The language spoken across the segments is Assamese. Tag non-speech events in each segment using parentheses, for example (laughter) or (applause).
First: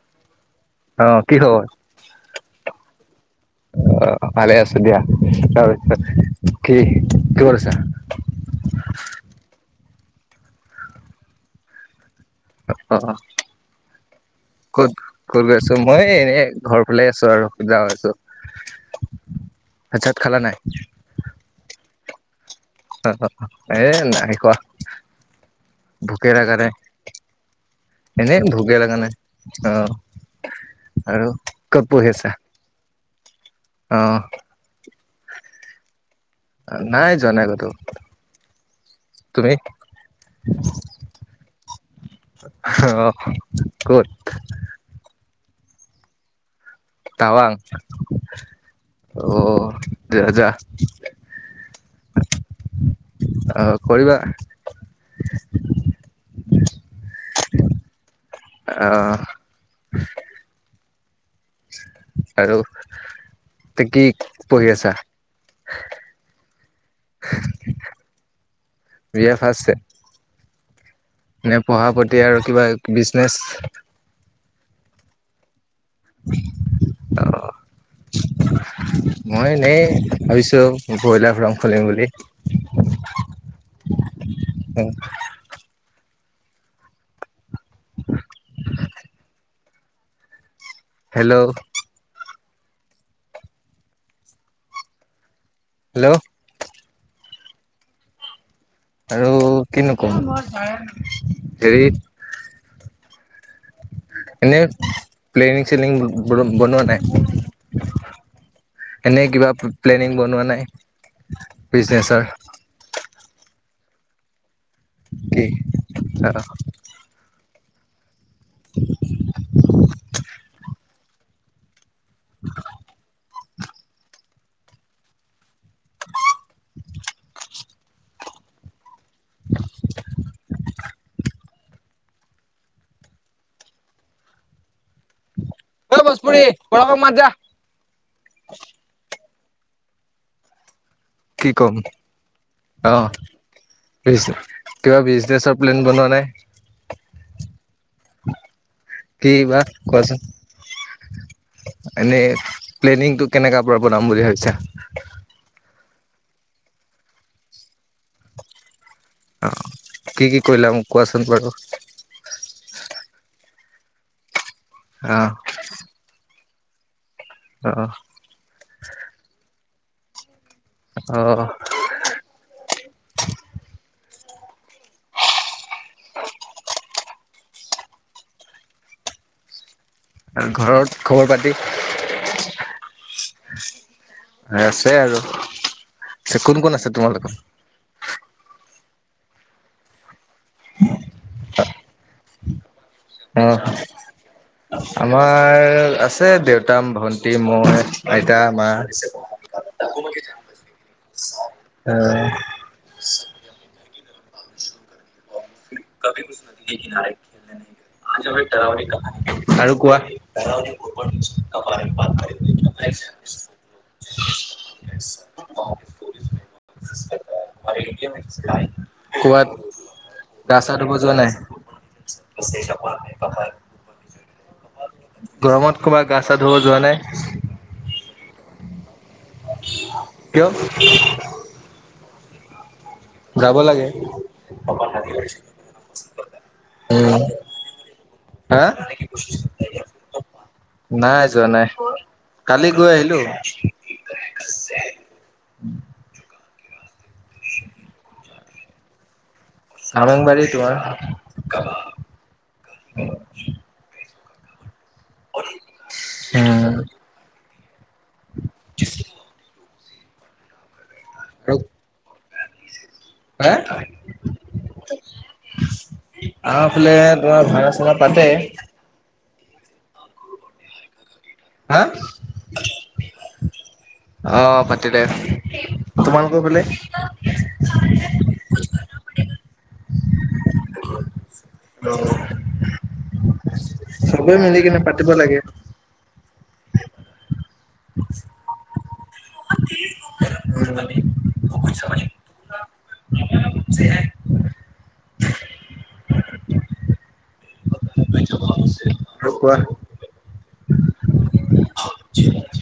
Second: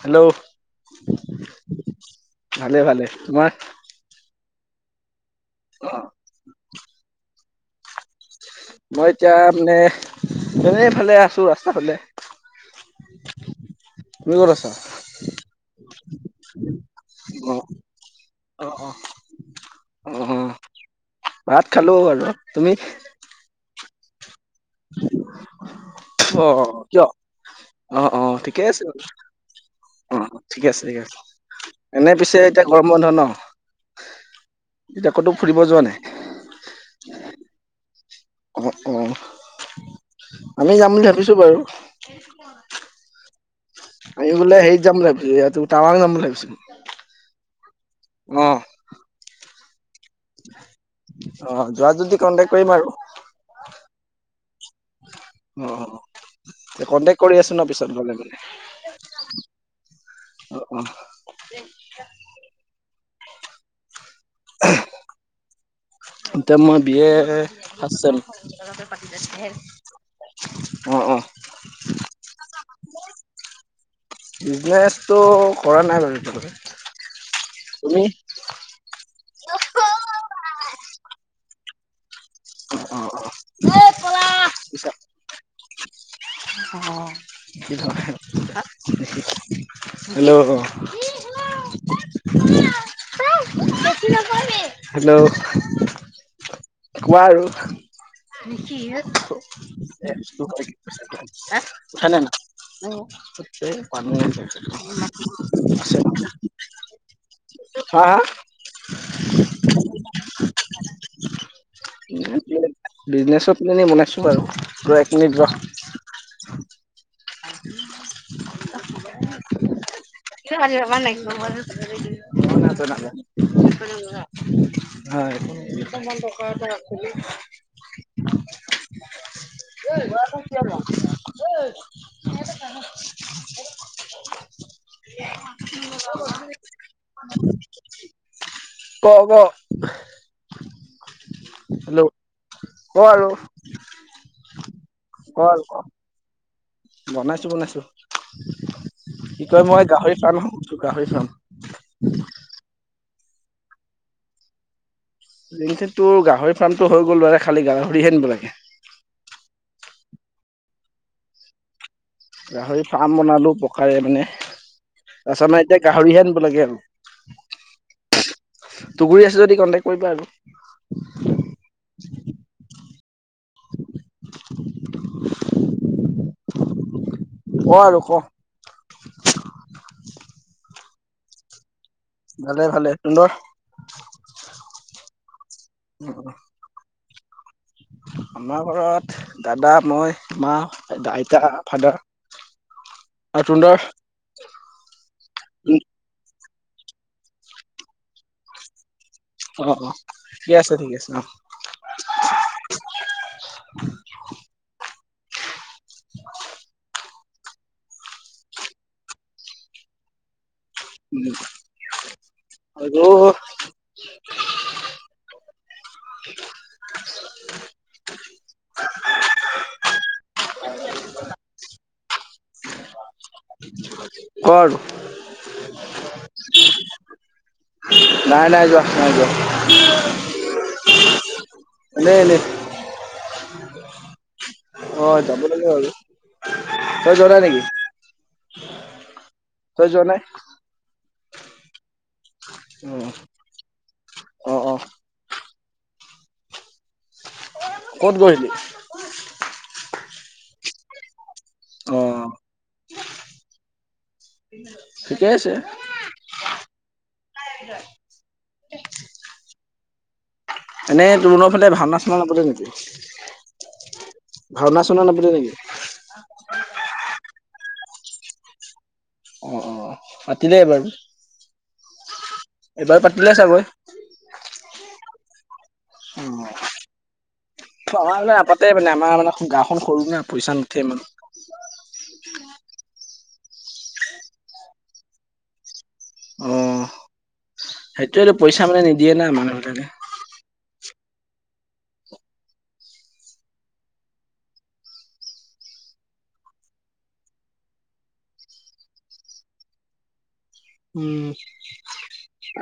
হেল্ল' অ', কি খবৰ? ভালে ভালে তোমাৰ অ ভাল আছ দিয় কি কিছা মই এতিয়া মানে এনেফালে আছোঁ ৰাস্তাৰ ফালে অ অ তুমি ক'ত আছা ক'ত ক'ত গৈছো মই এনেই ঘৰ ফালে আছো আৰু অ সুবিধা হৈছো অ অ অ খালা নাই? ভাত খালো বাৰু তুমি এ কোৱা অ কিয় অ অ এনে ঠিকেই ভোকে আছে ব লগা নাই। অ ঠিকে আছে ঠিক আছে আৰু ক'ত পঢ়ি এনে আছা? পিছে এতিয়া গৰম বন্ধ ন অ এতিয়া ক'তো ফুৰিব যোৱা নাই নাই জনাই কতো অ অ তুমি? আমি যাম বুলি ভাবিছো বাৰু অ ক'ত? এই বোলে সেইত যাম ভাবিছিলো ইহো টান যাম বুলি ভাবিছিলো তাৱাং উম অ যা যা অ যোৱা যদি কন্টেক্ট কৰিম আৰু অ কৰিবা অ কণ্টেক্ট কৰি আছো ন পিছত গলে গলে অ', অ অ আৰু কি পঢ়ি আছা এতিয়া মই বি এ আ বি এ অ অ এনে পঢ়া প্ৰতি আৰু কিবা বিজনেচ বিজনেচটো কৰা নাই বাৰু এতিয়া লৈকে, তুমি মই এনেই ভাবিছো বইলাৰ ফ্ৰ্ম খুলিম বুলি (unintelligible) উম অ হেল্ল' হেল্ল' হেল্ল' হেল্ল'। কোৱা আৰু। আৰু কিনো ক'ম হেৰি (inaudible) এনে প্লেনিং চেনিং (inaudible) বনোৱা নাই? হা হা? এনে কিবা প্লেনিং বনোৱা নাই বিজনেচৰ? বিজনেছৰ পেলনি বনাইছোঁ বাৰু ৰহ এক মিনিট ৰহ। (inaudible) (inaudible) (inaudible) (unintelligible) হয় (unintelligible) (inaudible) এই মই আকৌ কিয় যাম। অই (unintelligible) অ', ভসপুৰি (unintelligible) মাত যা। ক' ক'। কি কম? ক অ', আৰু কিবা ক বিজনেচৰ আৰু ক প্লেন বনোৱা নাই? বনাইছো বনাইছো। কি কয় মই গাহৰি ফাৰ্ম এখনো খুলিছো গাহৰি ফাৰ্ম। এনেই প্লেনিংটো কেনেকা পৰা বনাম বুলি ভাবছা? (unintelligible) গাহৰি ফাৰ্মটো হৈ গ'লে খালি গাহৰি হে আনিব লাগে। অ', কি কি কৰিলা মোক কোৱাচোন বাৰু। গাহৰি ফাৰ্ম বনালো পকাৰে মানে। অ তাৰপিছত এতিয়া গাহৰিহে আনিব লাগে আৰু। অহ। তুুকুৰী আছে যদি কন্টেক কৰিবা আকৌ। অ'। ক আৰু ক। ঘৰত খবৰ পাতি? ভালে ভালে সুন্দৰ। আছে আৰু, কোন কোন আছে তোমালোকৰ? আমাৰ ঘৰত দাদা, মই, মা, আইতা, ফাদাৰ। আৰু অহ। তুন্দৰ আমাৰ আছে দেউতা, ভন্টি, মই, আইতা, মা আছে। অ', অ', ঠিক আছে ঠিকে আছে অহ। অ'। আৰু কোৱা! (inaudible) আৰু (inaudible) ক'বাত গা ছা ধুব যোৱা নাই? (inaudible) গৰমত ক'বাত গা চা ধুব যোৱা নাই? নাই নাই যোৱা নাই যোৱা কিয়? এনে এনে। যাব লাগে। অ' যাব লাগে আৰু তই উম, যোৱা নাই নেকি হা? তই যোৱা নাই নাই যোৱা নাই কালি গৈ অ' আহিলো। অ', অ'। ক'ত গৈছিলি? চাৰংবাৰী তোমাৰ। ঠিকেই আছে। উম। (unintelligible) (inaudible) এনে (unintelligible) ফালে ভাওনা চুনা নাপাতে নেকি, হে ভাওনা চাওনা নাপাতে নেকি। আমাৰ ফালে তোমাৰ ভাওনা চাওনা পাতে। অ' পাতিলে বাৰু। হা? এইবাৰ পাতিলে চাগৈ। অ' পাতিলে, অ' তোমালোকৰ ফালে? (unintelligible) মানে আমাৰ মানে গাঁওখন সৰু না পইচা নুঠে মানে। (unintelligible) (unintelligible) চবে মিলি কিনে পাতিব লাগে। অ' সেইটোৱেতো পইচা মানে নিদিয়ে নাই মানুহবিলাকে। (unintelligible) (unintelligible) (unintelligible) (unintelligible) (unintelligible) উম।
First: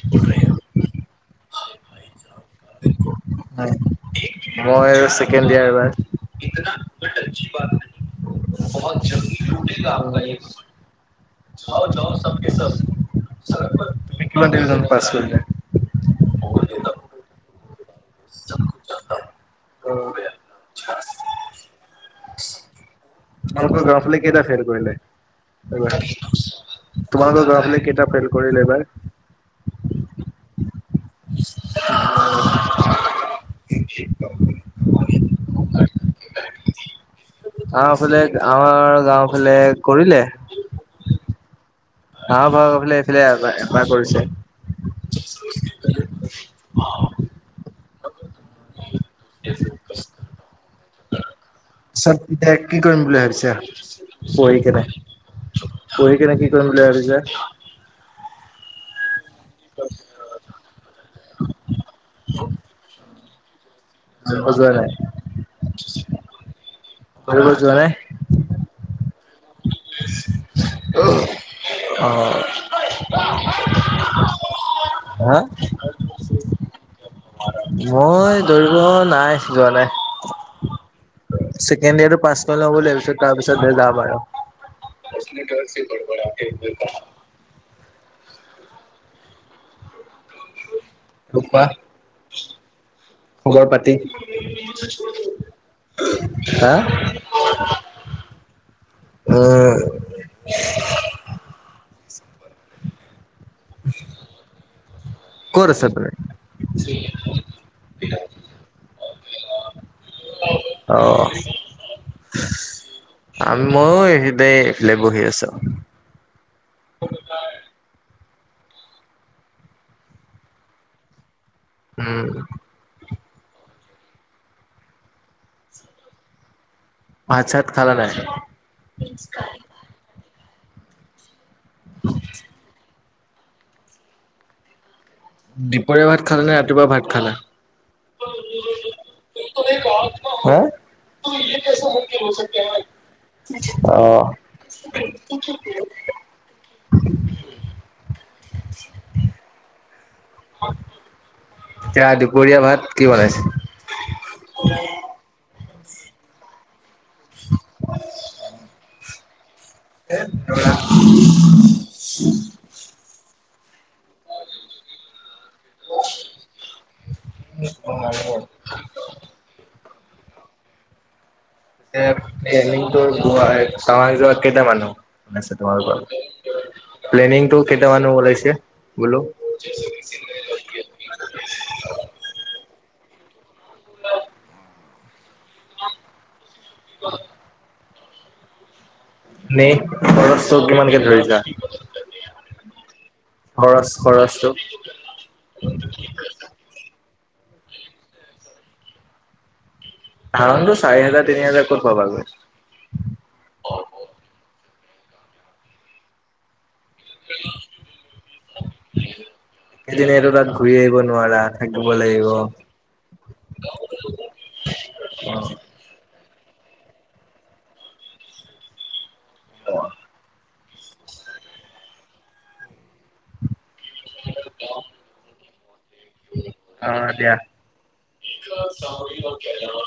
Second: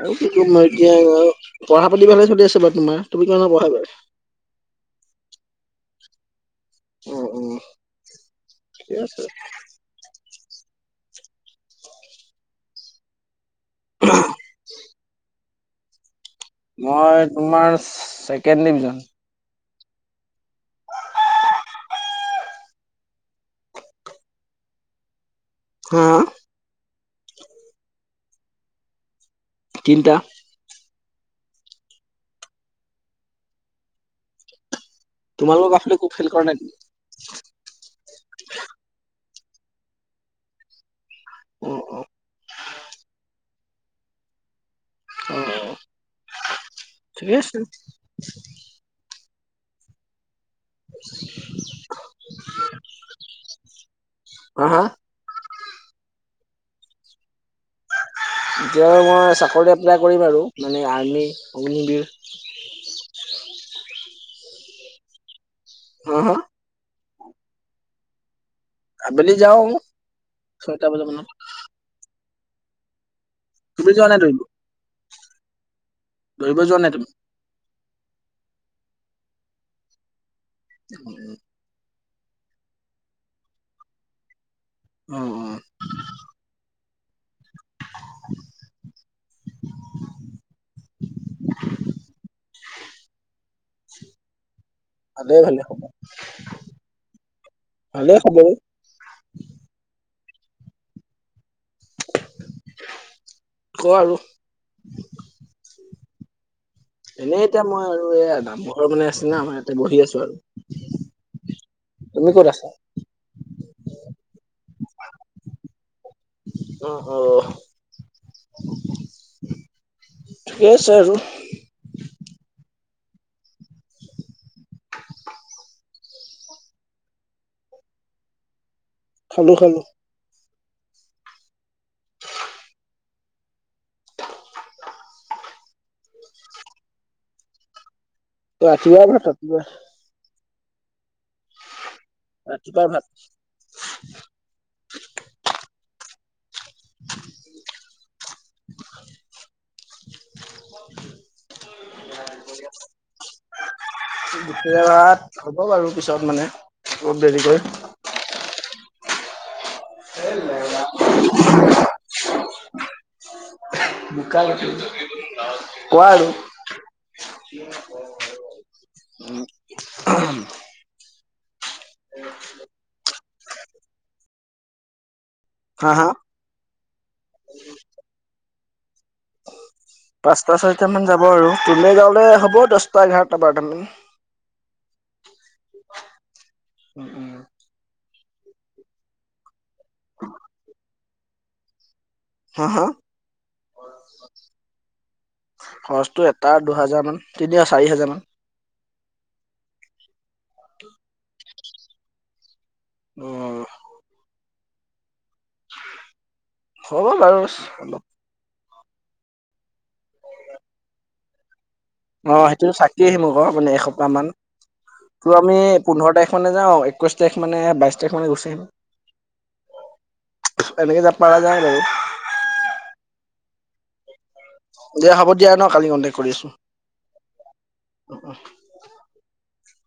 আৰু কি ক'ম আৰু এতিয়া পঢ়া পাতি ভালে চলি আছে বাৰু তোমাৰ কি মানত পঢ়া এইবাৰ। মই আৰু ছেকেণ্ড ইয়াৰ এবাৰ। উম উম ঠিকে আছে (unintelligible) (unintelligible) মই তোমাৰ ছেকেণ্ড ডিভিজন। তোমালোকৰ গাঁওৰ ফালে কেইটা ফেইল কৰিলে এইবাৰ। হা তোমালোকৰ গাওঁৰ ফালে কেইটা ফেইল কৰিলে এইবাৰ। তিনিটা। (unintelligible) তোমালোকৰ (unintelligible) ফালে একো ফেইল কৰা নাই। আমাৰ ফালে আমাৰ গাওঁ ফালে কৰিলে। অ', অ'। (unintelligible) এবাৰ এবাৰ কৰিছে। অ' ঠিকে আছে। (unintelligible) (inaudible) (unintelligible) এতিয়া কৰিম বুলি ভাবিছা, পঢ়ি হা কিনে। হা পঢ়ি কিনে কি কৰিম বুলি ভাবিছা? এতিয়া মই চাকৰি এপ্লাই কৰিম আৰু মানে আৰ্মি, অগ্নিবিৰ। (unintelligible) হম, হম। বাকী ক'তো যোৱা নাই। আবেলি যাওঁ। ছয়টা বজা মানত (unintelligible) অ'। তুমি যোৱা নাই দৌৰিব, হা দৌৰিব যোৱা নাই তুমি? মই দৌৰিব নাই যোৱা নাই। (inaudible) ছেকেণ্ড ইয়াৰটো পাছ কৰি ল'ব লাগিব, পিছত তাৰ পিছতহে যাম আৰু। অ অ (unintelligible) (unintelligible) (unintelligible) খবৰ-পাতি ভালে ভালে খবৰ, ভালে খবৰ। উম। ক আৰু। ক'ত আছা তই? এনেই এতিয়া মই আৰু এয়া নামঘৰ বনাই আছে না আমাৰ ইয়াতে বহি আছো অ আৰু। তুমি ক'ত আছা? আ ময়ো এই দে বহি আছো। অহ অহ। ঠিকেই আছে আৰু। উম। পাত-চাত খালা নাই? খালো খালো। (unintelligible) দিপৰীয়াৰ ভাত খালা নে ৰাতিপুৱা ভাত খালে? ৰাতিপুৱা ভাত ৰাতিপুৱা হ ৰাতিপুৱা ভাত (unintelligible) আহ। এতিয়া দুপৰীয়া ভাত কি বনাইছে? দুপৰীয়া ভাত হ'ব বাৰু পিছত মানে অলপ দেৰিকৈ। (unintelligible) (unintelligible) (unintelligible) কোৱা আৰু (unintelligible) (unintelligible) কেইটা মানুহ আছে তোমাৰ হা হা ঘৰত? প্লেনিংটো কেইটা মানুহ ওলাইছে বোলো? পাঁচটা ছাৰিটামান যাব আৰু, তোলৈ যাওঁলে হ'ব দহটা এঘাৰটা বাৰটামান। (unintelligible) (unintelligible) খৰচটো কিমান কে ধৰিছা? হা হা খৰচ খৰচটো? খৰচটো এটা দুহাজাৰ মান, তিনিটা চাৰি হাজাৰ মান। (unintelligible) চাৰি হাজাৰ তিনি হাজাৰ ক'ত পাব গৈ। উম। (inaudible) হ'ব বাৰু অলপ সেইদিনেটো তাত ঘূৰি আহিব নোৱাৰা। (unintelligible) অ সেইটোতো থাকি আহিমক মানে এসপ্তাহ মান। ত' আমি পোন্ধৰ তাৰিখ মানোওঁ, একৈশ তাৰিখ মানে বাইশ তাৰিখ মানে গুচি আহিম। অ। (unintelligible) দিয়া হ'ব দিয়া ন কালি কণ্টেক্ট কৰি আছোঁ। (unintelligible) অ দিয়া। (unintelligible)